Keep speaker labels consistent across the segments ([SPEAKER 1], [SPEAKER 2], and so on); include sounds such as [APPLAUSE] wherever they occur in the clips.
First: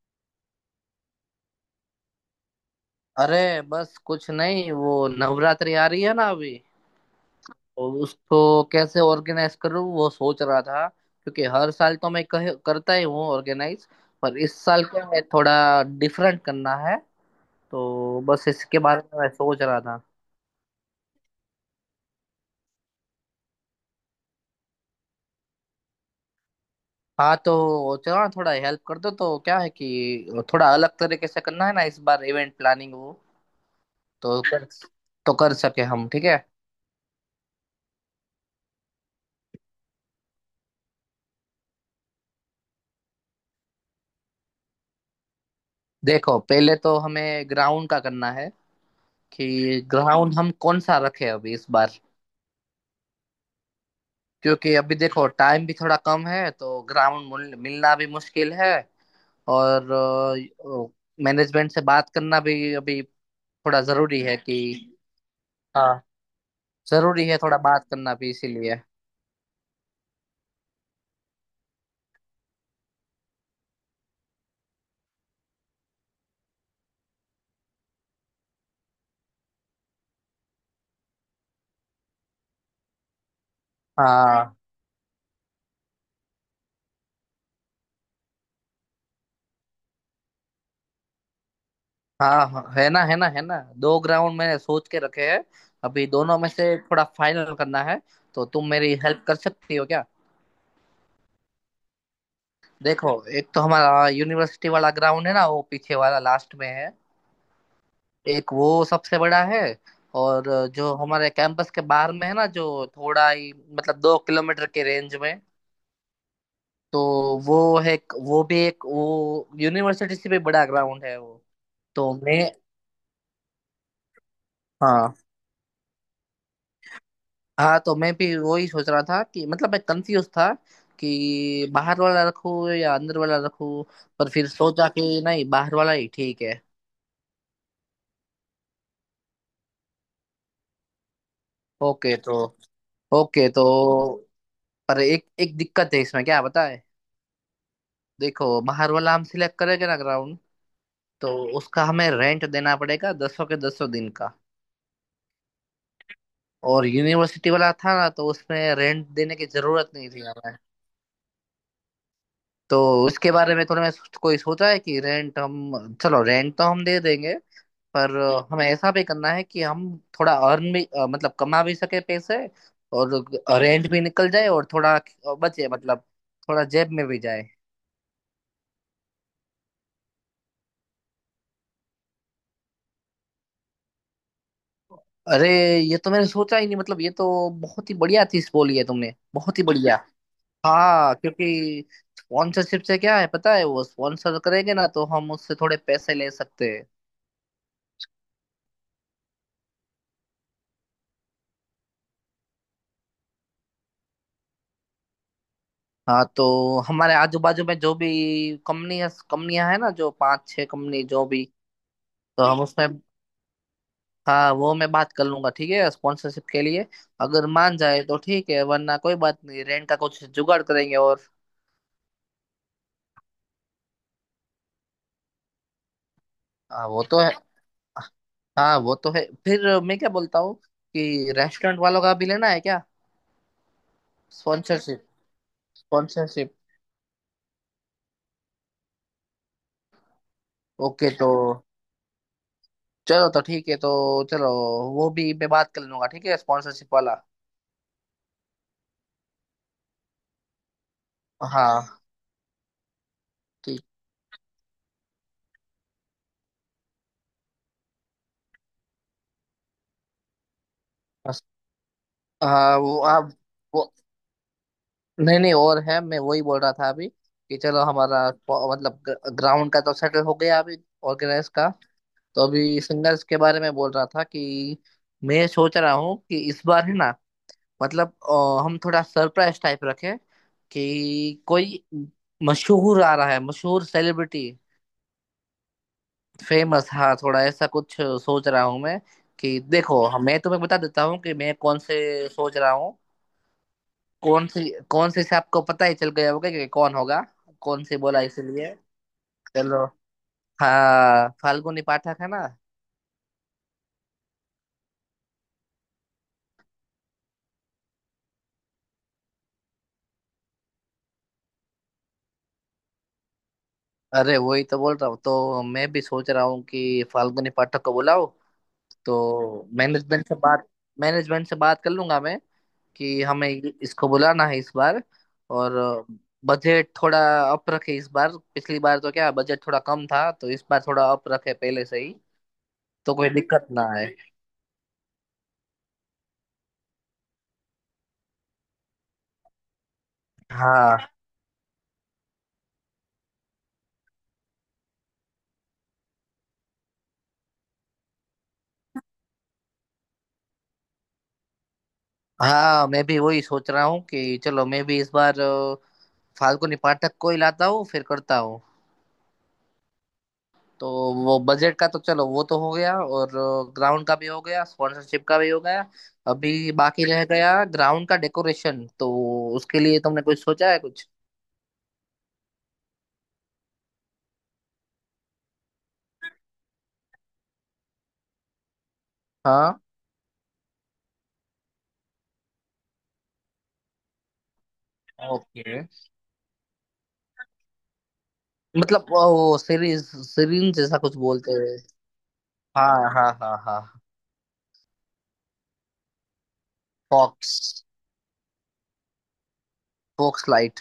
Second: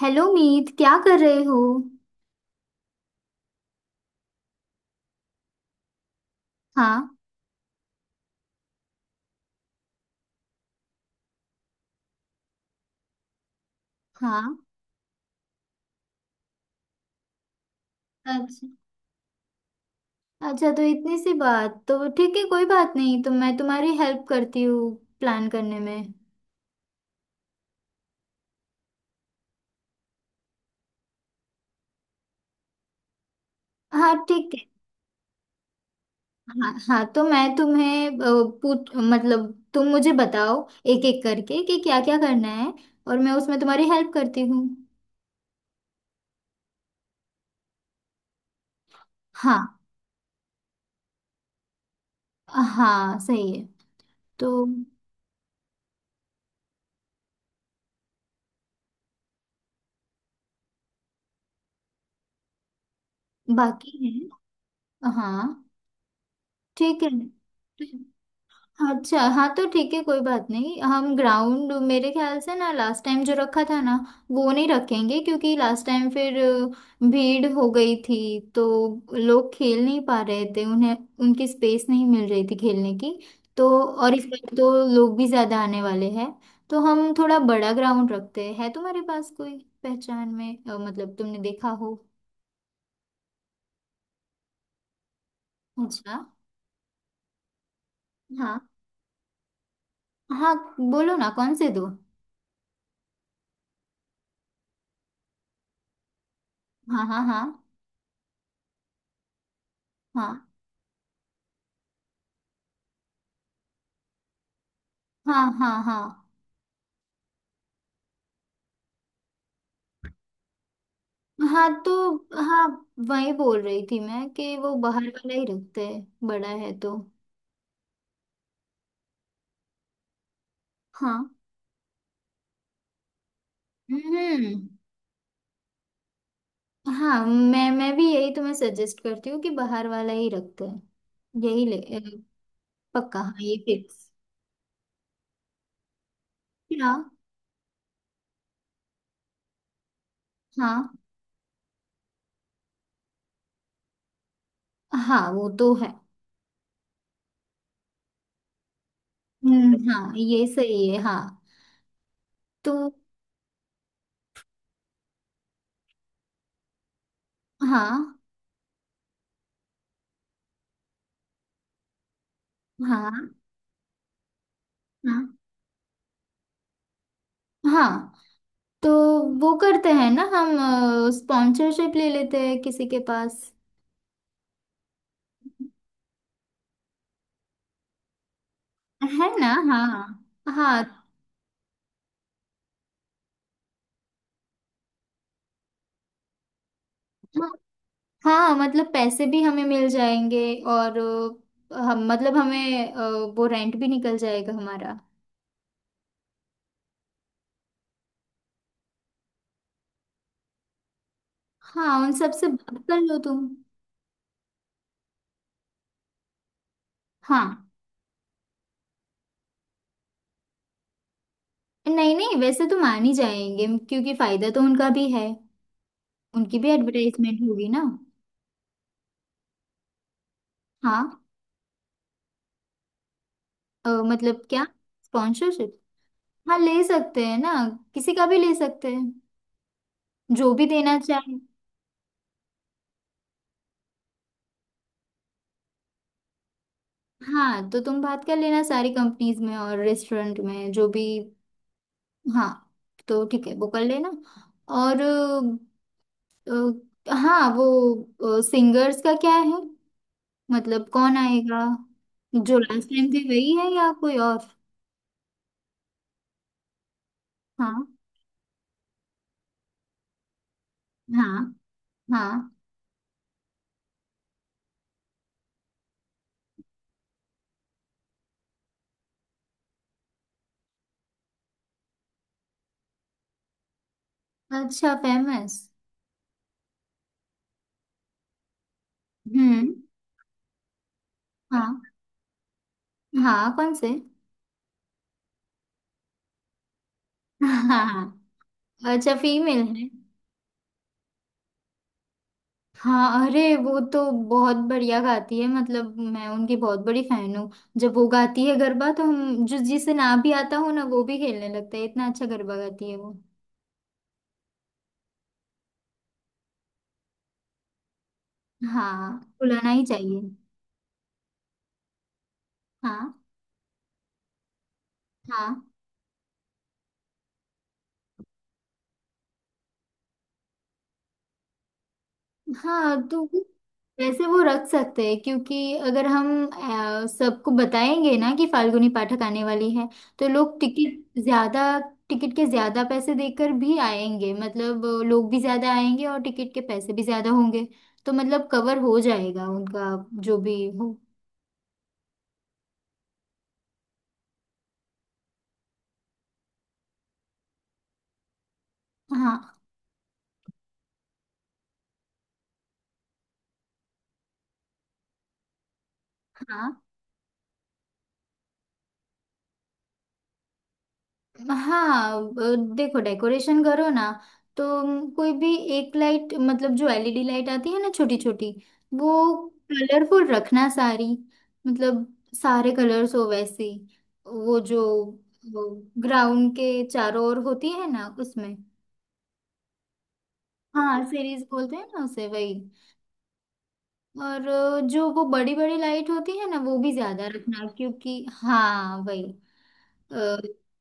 [SPEAKER 1] Hello Meet, क्या कर रहे हो?
[SPEAKER 2] अरे, बस कुछ नहीं वो नवरात्रि आ रही है ना अभी।
[SPEAKER 1] हाँ।
[SPEAKER 2] और उसको कैसे ऑर्गेनाइज करूँ वो सोच रहा था क्योंकि हर साल तो मैं करता ही हूँ ऑर्गेनाइज। पर इस
[SPEAKER 1] हाँ,
[SPEAKER 2] साल को मैं थोड़ा डिफरेंट करना है, तो बस
[SPEAKER 1] अच्छा।
[SPEAKER 2] इसके बारे में मैं सोच रहा था।
[SPEAKER 1] अच्छा तो इतनी सी बात, तो ठीक है, कोई बात नहीं, तो मैं तुम्हारी हेल्प करती हूँ प्लान करने में।
[SPEAKER 2] हाँ तो चलो ना थोड़ा हेल्प कर दो। तो क्या है कि थोड़ा अलग तरीके से करना है ना इस बार इवेंट प्लानिंग, वो
[SPEAKER 1] हाँ
[SPEAKER 2] तो
[SPEAKER 1] ठीक
[SPEAKER 2] कर
[SPEAKER 1] है।
[SPEAKER 2] तो कर सके हम, ठीक है।
[SPEAKER 1] हाँ हाँ तो मैं तुम्हें पूछ मतलब तुम मुझे बताओ एक एक करके कि क्या क्या करना है, और मैं उसमें तुम्हारी हेल्प करती हूँ।
[SPEAKER 2] देखो पहले तो हमें ग्राउंड का करना है
[SPEAKER 1] हाँ
[SPEAKER 2] कि ग्राउंड हम कौन सा रखे अभी इस बार।
[SPEAKER 1] हाँ सही है। तो
[SPEAKER 2] क्योंकि अभी देखो टाइम भी थोड़ा कम है तो ग्राउंड मिलना भी मुश्किल है। और मैनेजमेंट से बात करना भी अभी थोड़ा
[SPEAKER 1] बाकी है।
[SPEAKER 2] जरूरी है कि
[SPEAKER 1] हाँ
[SPEAKER 2] हाँ,
[SPEAKER 1] ठीक है।
[SPEAKER 2] जरूरी है थोड़ा बात करना भी इसीलिए।
[SPEAKER 1] अच्छा हाँ, तो ठीक है कोई बात नहीं। हम ग्राउंड मेरे ख्याल से ना लास्ट टाइम जो रखा था ना, वो नहीं रखेंगे, क्योंकि लास्ट टाइम फिर भीड़ हो गई थी, तो लोग खेल नहीं पा रहे थे, उन्हें उनकी स्पेस नहीं मिल रही थी खेलने की। तो और इस
[SPEAKER 2] हाँ
[SPEAKER 1] बार तो लोग भी ज़्यादा आने वाले हैं, तो हम थोड़ा बड़ा ग्राउंड रखते हैं। है तुम्हारे पास कोई पहचान में मतलब तुमने देखा हो?
[SPEAKER 2] हाँ हाँ, है ना है ना है ना। दो ग्राउंड मैंने सोच के रखे हैं। अभी
[SPEAKER 1] अच्छा।
[SPEAKER 2] दोनों में से थोड़ा फाइनल करना है, तो
[SPEAKER 1] हाँ
[SPEAKER 2] तुम मेरी हेल्प कर सकती हो क्या।
[SPEAKER 1] हाँ, बोलो ना कौन से दो।
[SPEAKER 2] देखो, एक तो हमारा यूनिवर्सिटी वाला ग्राउंड है ना, वो पीछे वाला लास्ट में है।
[SPEAKER 1] हाँ हाँ हाँ।
[SPEAKER 2] एक वो सबसे बड़ा है।
[SPEAKER 1] हाँ।
[SPEAKER 2] और जो हमारे कैंपस के बाहर में है ना, जो थोड़ा ही मतलब 2 किलोमीटर के रेंज में।
[SPEAKER 1] हाँ हाँ। हाँ
[SPEAKER 2] तो वो है वो यूनिवर्सिटी से भी बड़ा ग्राउंड है वो।
[SPEAKER 1] हाँ तो।
[SPEAKER 2] तो मैं
[SPEAKER 1] हाँ वही बोल रही थी मैं कि वो बाहर
[SPEAKER 2] हाँ
[SPEAKER 1] वाला ही रखते हैं, बड़ा है तो।
[SPEAKER 2] हाँ, तो मैं भी वही सोच रहा था कि मतलब मैं कंफ्यूज था
[SPEAKER 1] हाँ।
[SPEAKER 2] कि बाहर वाला रखूँ या अंदर वाला रखूँ। पर फिर
[SPEAKER 1] हम्म।
[SPEAKER 2] सोचा कि नहीं, बाहर वाला ही ठीक है।
[SPEAKER 1] हाँ मैं भी यही तुम्हें सजेस्ट करती हूँ कि बाहर वाला ही रखते हैं। यही ले
[SPEAKER 2] ओके तो
[SPEAKER 1] पक्का, हाँ
[SPEAKER 2] ओके
[SPEAKER 1] ये
[SPEAKER 2] तो,
[SPEAKER 1] फिक्स।
[SPEAKER 2] पर एक एक दिक्कत है इसमें, क्या बताए।
[SPEAKER 1] हाँ।
[SPEAKER 2] देखो, बाहर वाला हम सिलेक्ट करेंगे ना ग्राउंड,
[SPEAKER 1] हाँ।
[SPEAKER 2] तो उसका हमें रेंट देना पड़ेगा दस सौ के, दस सौ दिन का।
[SPEAKER 1] हाँ वो तो है।
[SPEAKER 2] और यूनिवर्सिटी वाला था ना तो उसमें रेंट देने की जरूरत नहीं
[SPEAKER 1] हाँ,
[SPEAKER 2] थी
[SPEAKER 1] ये
[SPEAKER 2] हमें।
[SPEAKER 1] सही है। हाँ तो।
[SPEAKER 2] तो उसके बारे में थोड़ा मैं कोई सोचा है कि रेंट हम, चलो रेंट तो हम दे देंगे।
[SPEAKER 1] हाँ।
[SPEAKER 2] पर हमें ऐसा भी करना है कि हम थोड़ा मतलब कमा भी सके पैसे। और
[SPEAKER 1] हाँ।
[SPEAKER 2] रेंट भी निकल जाए और थोड़ा
[SPEAKER 1] हाँ
[SPEAKER 2] बचे, मतलब थोड़ा जेब में भी जाए।
[SPEAKER 1] हाँ, तो वो करते हैं ना हम, स्पॉन्सरशिप ले लेते हैं किसी के पास।
[SPEAKER 2] अरे, ये तो मैंने सोचा ही नहीं। मतलब ये तो बहुत ही बढ़िया चीज बोली है तुमने,
[SPEAKER 1] है ना।
[SPEAKER 2] बहुत ही
[SPEAKER 1] हाँ।
[SPEAKER 2] बढ़िया।
[SPEAKER 1] हाँ।
[SPEAKER 2] हाँ क्योंकि स्पॉन्सरशिप से क्या है पता है, वो स्पॉन्सर करेंगे ना तो हम उससे थोड़े पैसे ले सकते हैं।
[SPEAKER 1] हाँ हाँ, मतलब पैसे भी हमें मिल जाएंगे। और हम मतलब हमें वो रेंट भी निकल जाएगा हमारा।
[SPEAKER 2] हाँ तो हमारे आजू बाजू में जो भी कंपनियां कंपनियां है ना, जो पांच छह कंपनी जो भी।
[SPEAKER 1] हाँ उन सब
[SPEAKER 2] तो
[SPEAKER 1] से
[SPEAKER 2] हम
[SPEAKER 1] बात
[SPEAKER 2] उसमें,
[SPEAKER 1] कर लो तुम।
[SPEAKER 2] हाँ वो मैं बात कर लूंगा, ठीक है, स्पॉन्सरशिप के लिए। अगर
[SPEAKER 1] हाँ।
[SPEAKER 2] मान जाए तो ठीक है, वरना कोई बात नहीं, रेंट का कुछ जुगाड़ करेंगे। और
[SPEAKER 1] नहीं नहीं, वैसे तो मान ही जाएंगे क्योंकि फायदा तो उनका भी है, उनकी भी
[SPEAKER 2] हाँ, वो तो है।
[SPEAKER 1] एडवर्टाइजमेंट होगी ना।
[SPEAKER 2] हाँ वो तो है। फिर मैं क्या बोलता हूँ
[SPEAKER 1] हाँ।
[SPEAKER 2] कि रेस्टोरेंट वालों का भी लेना है क्या।
[SPEAKER 1] मतलब क्या?
[SPEAKER 2] स्पॉन्सरशिप।
[SPEAKER 1] स्पॉन्सरशिप।
[SPEAKER 2] स्पॉन्सरशिप।
[SPEAKER 1] हाँ ले सकते हैं ना, किसी का भी ले सकते हैं, जो भी देना
[SPEAKER 2] ओके तो
[SPEAKER 1] चाहे।
[SPEAKER 2] चलो, तो ठीक है, तो चलो वो भी मैं बात कर लूंगा, ठीक है, स्पॉन्सरशिप वाला।
[SPEAKER 1] हाँ तो तुम बात कर लेना सारी कंपनीज में और रेस्टोरेंट में जो भी।
[SPEAKER 2] हाँ,
[SPEAKER 1] हाँ। तो ठीक है, वो कर
[SPEAKER 2] ठीक।
[SPEAKER 1] लेना। और हाँ, वो सिंगर्स का क्या है, मतलब कौन
[SPEAKER 2] बस
[SPEAKER 1] आएगा? जो
[SPEAKER 2] हाँ
[SPEAKER 1] लास्ट
[SPEAKER 2] वो
[SPEAKER 1] टाइम थे
[SPEAKER 2] आप
[SPEAKER 1] वही है
[SPEAKER 2] वो,
[SPEAKER 1] या कोई और?
[SPEAKER 2] नहीं नहीं, और है, मैं वही बोल रहा था अभी कि चलो
[SPEAKER 1] हाँ।
[SPEAKER 2] हमारा मतलब ग्राउंड का तो सेटल हो गया अभी, ऑर्गेनाइज
[SPEAKER 1] हाँ।
[SPEAKER 2] का। तो
[SPEAKER 1] हाँ।
[SPEAKER 2] अभी सिंगर्स के बारे में बोल रहा था कि मैं सोच रहा हूँ कि इस बार है ना, हम थोड़ा सरप्राइज टाइप रखें कि कोई मशहूर आ रहा है, मशहूर सेलिब्रिटी।
[SPEAKER 1] अच्छा, फेमस।
[SPEAKER 2] फेमस, हाँ, थोड़ा ऐसा कुछ सोच रहा हूँ मैं। कि
[SPEAKER 1] हम्म।
[SPEAKER 2] देखो मैं तुम्हें बता देता हूँ कि मैं कौन
[SPEAKER 1] हाँ।
[SPEAKER 2] से सोच रहा हूँ।
[SPEAKER 1] हाँ कौन से [LAUGHS]
[SPEAKER 2] कौन सी। कौन सी से आपको पता ही चल गया होगा कि कौन होगा।
[SPEAKER 1] हाँ हाँ,
[SPEAKER 2] कौन सी बोला
[SPEAKER 1] हाँ।
[SPEAKER 2] इसलिए।
[SPEAKER 1] अच्छा, फीमेल
[SPEAKER 2] चलो,
[SPEAKER 1] है।
[SPEAKER 2] हाँ, फाल्गुनी पाठक है ना।
[SPEAKER 1] हाँ अरे, वो तो बहुत बढ़िया गाती है, मतलब मैं उनकी बहुत बड़ी फैन हूँ। जब वो गाती है गरबा तो हम, जो जिसे ना भी आता हो ना, वो भी खेलने लगता है। इतना अच्छा गरबा गाती है वो।
[SPEAKER 2] अरे वही तो बोल रहा हूँ, तो मैं भी सोच रहा हूँ कि फाल्गुनी पाठक को बुलाओ।
[SPEAKER 1] हाँ,
[SPEAKER 2] तो
[SPEAKER 1] बुलाना ही चाहिए।
[SPEAKER 2] मैनेजमेंट से बात कर लूंगा मैं
[SPEAKER 1] हाँ।
[SPEAKER 2] कि हमें इसको बुलाना है इस बार।
[SPEAKER 1] हाँ।
[SPEAKER 2] और बजट थोड़ा अप रखे इस बार, पिछली बार तो क्या बजट थोड़ा कम था, तो इस बार थोड़ा अप रखे पहले से ही,
[SPEAKER 1] हाँ
[SPEAKER 2] तो
[SPEAKER 1] तो
[SPEAKER 2] कोई दिक्कत ना आए।
[SPEAKER 1] वैसे वो रख सकते हैं, क्योंकि अगर हम सबको बताएंगे ना कि फाल्गुनी पाठक आने वाली है, तो लोग
[SPEAKER 2] हाँ
[SPEAKER 1] टिकट ज्यादा, टिकट के ज्यादा पैसे देकर भी आएंगे। मतलब लोग भी ज्यादा आएंगे और टिकट के पैसे भी ज्यादा होंगे, तो मतलब कवर हो जाएगा उनका, जो भी हो।
[SPEAKER 2] हाँ, मैं भी वही सोच रहा हूँ कि चलो मैं भी इस बार फाल्गुनी पाठक को ही लाता हूँ, फिर करता हूँ।
[SPEAKER 1] हाँ।
[SPEAKER 2] तो वो बजट का तो चलो वो तो हो गया, और ग्राउंड का भी हो गया, स्पॉन्सरशिप का भी हो गया। अभी
[SPEAKER 1] हाँ।
[SPEAKER 2] बाकी रह गया ग्राउंड का डेकोरेशन, तो उसके लिए तुमने कुछ सोचा है कुछ।
[SPEAKER 1] हाँ देखो, डेकोरेशन करो ना, तो कोई भी एक लाइट, मतलब जो एलईडी लाइट आती है ना छोटी छोटी, वो
[SPEAKER 2] हाँ
[SPEAKER 1] कलरफुल रखना सारी, मतलब सारे कलर्स हो वैसी। वो जो
[SPEAKER 2] ओके,
[SPEAKER 1] ग्राउंड के चारों ओर होती है ना, उसमें।
[SPEAKER 2] मतलब वो सीरीज सीरीन जैसा
[SPEAKER 1] हाँ
[SPEAKER 2] कुछ
[SPEAKER 1] सीरीज
[SPEAKER 2] बोलते
[SPEAKER 1] बोलते
[SPEAKER 2] हैं।
[SPEAKER 1] हैं ना उसे, वही।
[SPEAKER 2] हाँ हाँ हाँ हाँ।
[SPEAKER 1] और जो वो बड़ी बड़ी लाइट होती है ना, वो भी ज्यादा
[SPEAKER 2] फॉक्स।
[SPEAKER 1] रखना क्योंकि, हाँ वही।
[SPEAKER 2] Focus light.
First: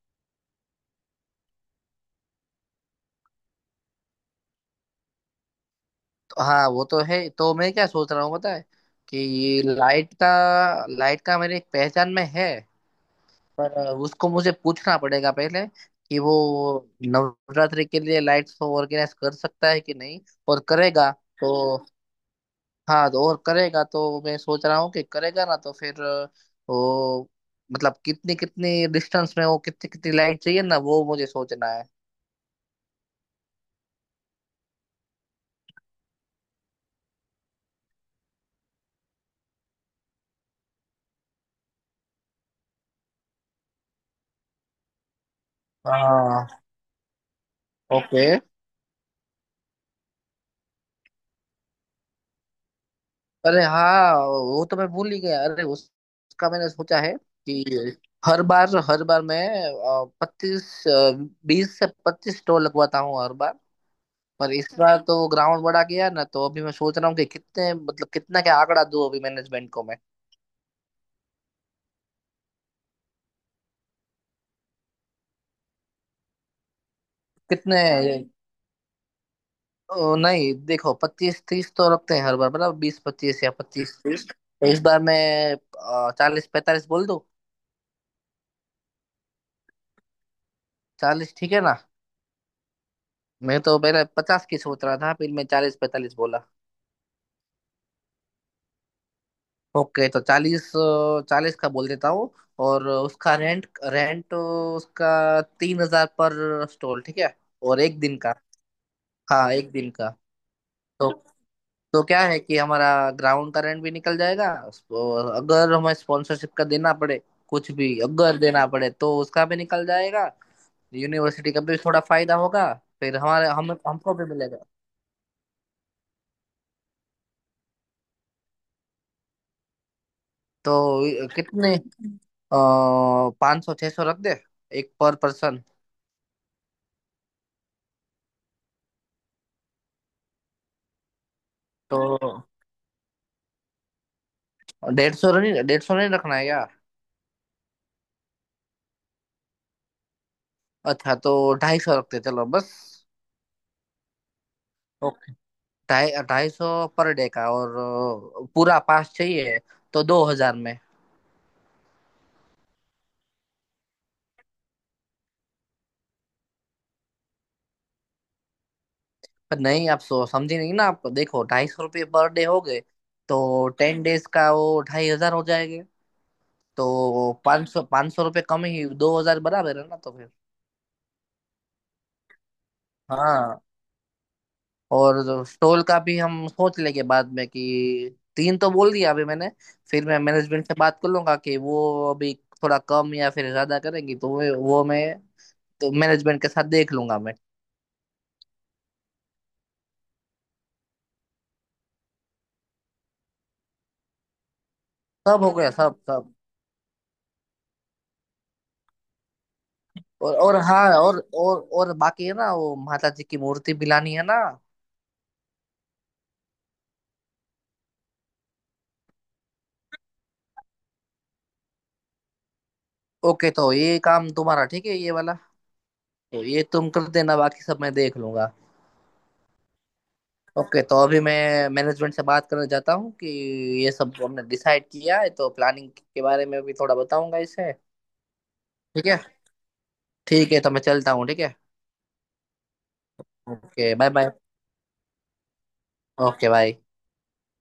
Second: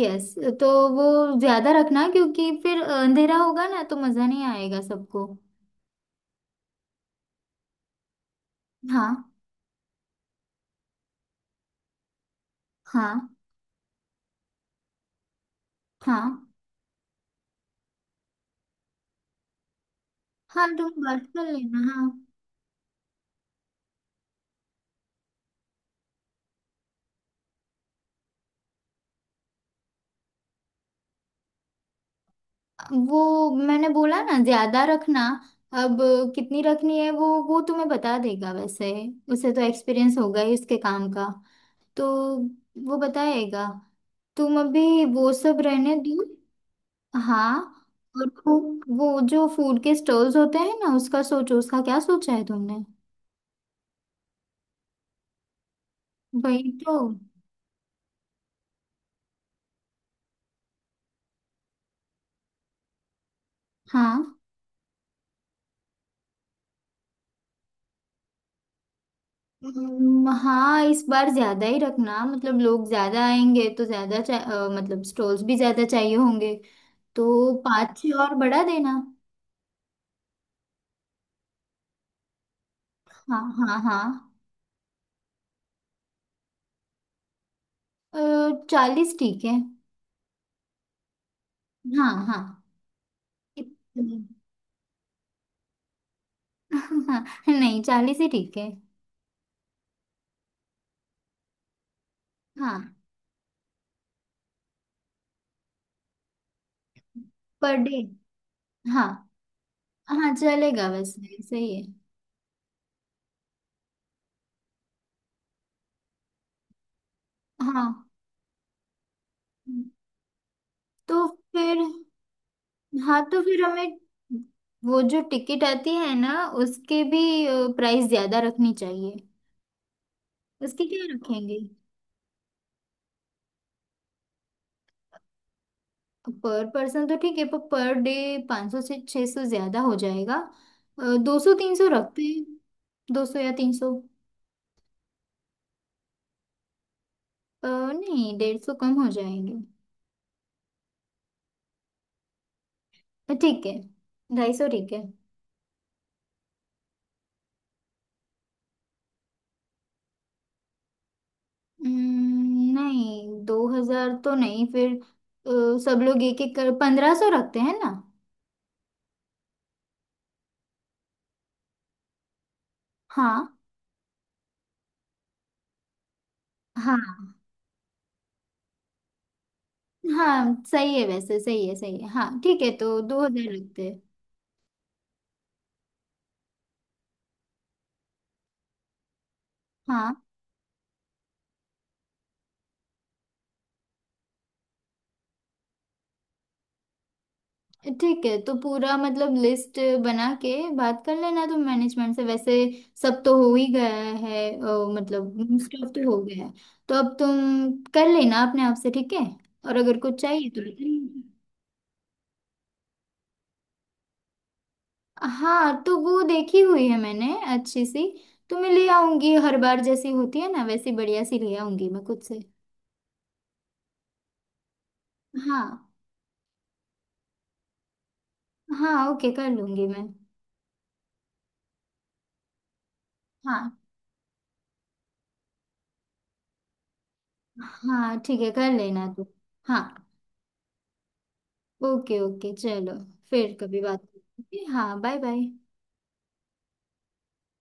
[SPEAKER 1] यस। तो वो ज्यादा रखना, क्योंकि फिर अंधेरा होगा ना तो मजा नहीं आएगा सबको।
[SPEAKER 2] हाँ वो तो है। तो मैं क्या सोच रहा हूँ पता है,
[SPEAKER 1] हाँ।
[SPEAKER 2] कि ये लाइट का मेरे एक पहचान में है।
[SPEAKER 1] हाँ।
[SPEAKER 2] पर उसको मुझे पूछना पड़ेगा पहले कि
[SPEAKER 1] हाँ,
[SPEAKER 2] वो नवरात्रि के लिए लाइट्स को ऑर्गेनाइज कर सकता है कि नहीं, और
[SPEAKER 1] हाँ तुम
[SPEAKER 2] करेगा।
[SPEAKER 1] बात कर
[SPEAKER 2] तो
[SPEAKER 1] लेना। हाँ
[SPEAKER 2] हाँ, तो और करेगा तो मैं सोच रहा हूँ कि करेगा ना तो फिर वो, मतलब कितनी कितनी डिस्टेंस में वो कितनी कितनी लाइट चाहिए ना, वो मुझे सोचना है।
[SPEAKER 1] वो मैंने बोला ना ज्यादा रखना। अब कितनी रखनी है वो तुम्हें बता देगा वैसे। उसे तो एक्सपीरियंस होगा ही उसके काम का, तो वो बताएगा। तुम अभी वो सब रहने दो।
[SPEAKER 2] हाँ,
[SPEAKER 1] हाँ।
[SPEAKER 2] ओके।
[SPEAKER 1] और वो जो फूड के स्टॉल्स होते हैं ना, उसका सोचो, उसका क्या सोचा है तुमने?
[SPEAKER 2] अरे हाँ, वो तो मैं भूल ही गया। अरे उसका मैंने
[SPEAKER 1] वही तो।
[SPEAKER 2] सोचा है कि हर बार, हर बार मैं पच्चीस 20 से 25 स्टॉल लगवाता हूँ हर बार।
[SPEAKER 1] हाँ।
[SPEAKER 2] पर इस बार तो ग्राउंड बड़ा गया ना, तो अभी मैं सोच रहा हूँ कि कितने, मतलब कितना क्या आंकड़ा दूं अभी मैनेजमेंट को मैं।
[SPEAKER 1] हाँ इस बार ज्यादा ही रखना, मतलब लोग ज्यादा आएंगे तो ज्यादा मतलब स्टॉल्स भी ज्यादा चाहिए होंगे। तो
[SPEAKER 2] कितने,
[SPEAKER 1] 5 छः और बढ़ा देना।
[SPEAKER 2] ओ, नहीं देखो, 25-30 तो रखते हैं हर बार बराबर, बीस
[SPEAKER 1] हाँ।
[SPEAKER 2] पच्चीस या
[SPEAKER 1] हाँ।
[SPEAKER 2] पच्चीस
[SPEAKER 1] हाँ,
[SPEAKER 2] तीस तो इस बार मैं 40-45 बोल दूं।
[SPEAKER 1] 40 ठीक है।
[SPEAKER 2] 40 ठीक है ना।
[SPEAKER 1] हाँ हाँ
[SPEAKER 2] मैं तो पहले
[SPEAKER 1] इतने।
[SPEAKER 2] 50 की सोच रहा था, फिर मैं 40-45 बोला।
[SPEAKER 1] [LAUGHS] हाँ नहीं, 40 ही ठीक है।
[SPEAKER 2] ओके तो 40, 40 का बोल देता हूँ।
[SPEAKER 1] हाँ,
[SPEAKER 2] और उसका रेंट रेंट उसका 3000 पर स्टॉल, ठीक है,
[SPEAKER 1] पर
[SPEAKER 2] और एक
[SPEAKER 1] डे।
[SPEAKER 2] दिन का।
[SPEAKER 1] हाँ।
[SPEAKER 2] हाँ, एक दिन का।
[SPEAKER 1] हाँ चलेगा,
[SPEAKER 2] तो
[SPEAKER 1] वैसे सही है।
[SPEAKER 2] तो क्या है कि हमारा ग्राउंड का रेंट भी निकल जाएगा। और अगर हमें स्पॉन्सरशिप का देना पड़े, कुछ भी
[SPEAKER 1] हाँ
[SPEAKER 2] अगर देना पड़े, तो उसका भी निकल जाएगा।
[SPEAKER 1] तो
[SPEAKER 2] यूनिवर्सिटी का भी
[SPEAKER 1] फिर।
[SPEAKER 2] थोड़ा फायदा होगा। फिर
[SPEAKER 1] हाँ तो
[SPEAKER 2] हमारे
[SPEAKER 1] फिर
[SPEAKER 2] हम
[SPEAKER 1] हमें,
[SPEAKER 2] हमको भी मिलेगा।
[SPEAKER 1] वो जो टिकट आती है ना, उसके भी प्राइस ज्यादा रखनी चाहिए। उसके क्या
[SPEAKER 2] तो
[SPEAKER 1] रखेंगे?
[SPEAKER 2] कितने, 500-600 रख दे एक पर पर्सन।
[SPEAKER 1] पर पर्सन तो ठीक है पर डे 500 से 600 ज्यादा हो जाएगा। 200 300
[SPEAKER 2] तो
[SPEAKER 1] रखते हैं। 200 या 300।
[SPEAKER 2] 150 नहीं, 150 नहीं रखना है यार।
[SPEAKER 1] नहीं, 150 कम हो जाएंगे।
[SPEAKER 2] अच्छा तो 250 रखते हैं, चलो बस।
[SPEAKER 1] ठीक है, 250 ठीक है।
[SPEAKER 2] ओके, ढाई 250 पर डे का, और पूरा पास चाहिए तो 2000 में।
[SPEAKER 1] नहीं 2000 तो नहीं फिर। सब लोग एक एक कर 1500 रखते हैं ना।
[SPEAKER 2] पर नहीं, आप सो समझे नहीं ना आप। देखो, 250 रुपये पर डे हो गए।
[SPEAKER 1] हाँ।
[SPEAKER 2] तो 10 days का वो 2500 हो जाएंगे।
[SPEAKER 1] हाँ।
[SPEAKER 2] तो 500, 500 रुपये कम ही 2000, बराबर है ना, तो फिर
[SPEAKER 1] हाँ सही है, वैसे सही है, सही है। हाँ ठीक है, तो 2000
[SPEAKER 2] हाँ।
[SPEAKER 1] लगते हैं।
[SPEAKER 2] और स्टॉल का भी हम सोच लेंगे बाद में कि तीन तो बोल दिया अभी मैंने। फिर
[SPEAKER 1] हाँ
[SPEAKER 2] मैं मैनेजमेंट से बात कर लूंगा कि वो अभी थोड़ा कम या फिर ज्यादा करेंगी तो वो मैं, तो मैनेजमेंट के साथ देख लूंगा मैं।
[SPEAKER 1] ठीक है, तो पूरा मतलब लिस्ट बना के बात कर लेना तुम मैनेजमेंट से वैसे। सब तो हो ही गया है, मतलब
[SPEAKER 2] सब हो गया,
[SPEAKER 1] मोस्ट ऑफ
[SPEAKER 2] सब
[SPEAKER 1] तो हो
[SPEAKER 2] सब।
[SPEAKER 1] गया है। तो अब तुम कर लेना अपने आप से, ठीक है, और अगर कुछ चाहिए
[SPEAKER 2] और
[SPEAKER 1] तो बता
[SPEAKER 2] हाँ,
[SPEAKER 1] लेना।
[SPEAKER 2] और बाकी है ना वो माता जी की मूर्ति भी लानी है ना।
[SPEAKER 1] हाँ तो वो देखी हुई है मैंने, अच्छी सी। तो मैं ले आऊंगी, हर बार जैसी होती है ना वैसी बढ़िया सी ले आऊंगी मैं खुद से।
[SPEAKER 2] ओके तो ये काम तुम्हारा, ठीक है ये वाला,
[SPEAKER 1] हाँ।
[SPEAKER 2] तो ये तुम कर देना, बाकी सब मैं देख लूंगा।
[SPEAKER 1] हाँ ओके, कर लूंगी मैं।
[SPEAKER 2] ओके तो अभी मैं मैनेजमेंट से बात करने जाता हूँ कि
[SPEAKER 1] हाँ।
[SPEAKER 2] ये सब हमने डिसाइड किया है, तो प्लानिंग के बारे में भी थोड़ा बताऊंगा इसे।
[SPEAKER 1] हाँ ठीक है, कर लेना
[SPEAKER 2] ठीक है।
[SPEAKER 1] तू। हाँ।
[SPEAKER 2] ठीक है, तो मैं चलता हूँ, ठीक है।
[SPEAKER 1] ओके ओके, चलो फिर कभी
[SPEAKER 2] ओके
[SPEAKER 1] बात
[SPEAKER 2] बाय बाय।
[SPEAKER 1] करते हैं। हाँ बाय बाय।
[SPEAKER 2] Okay bye.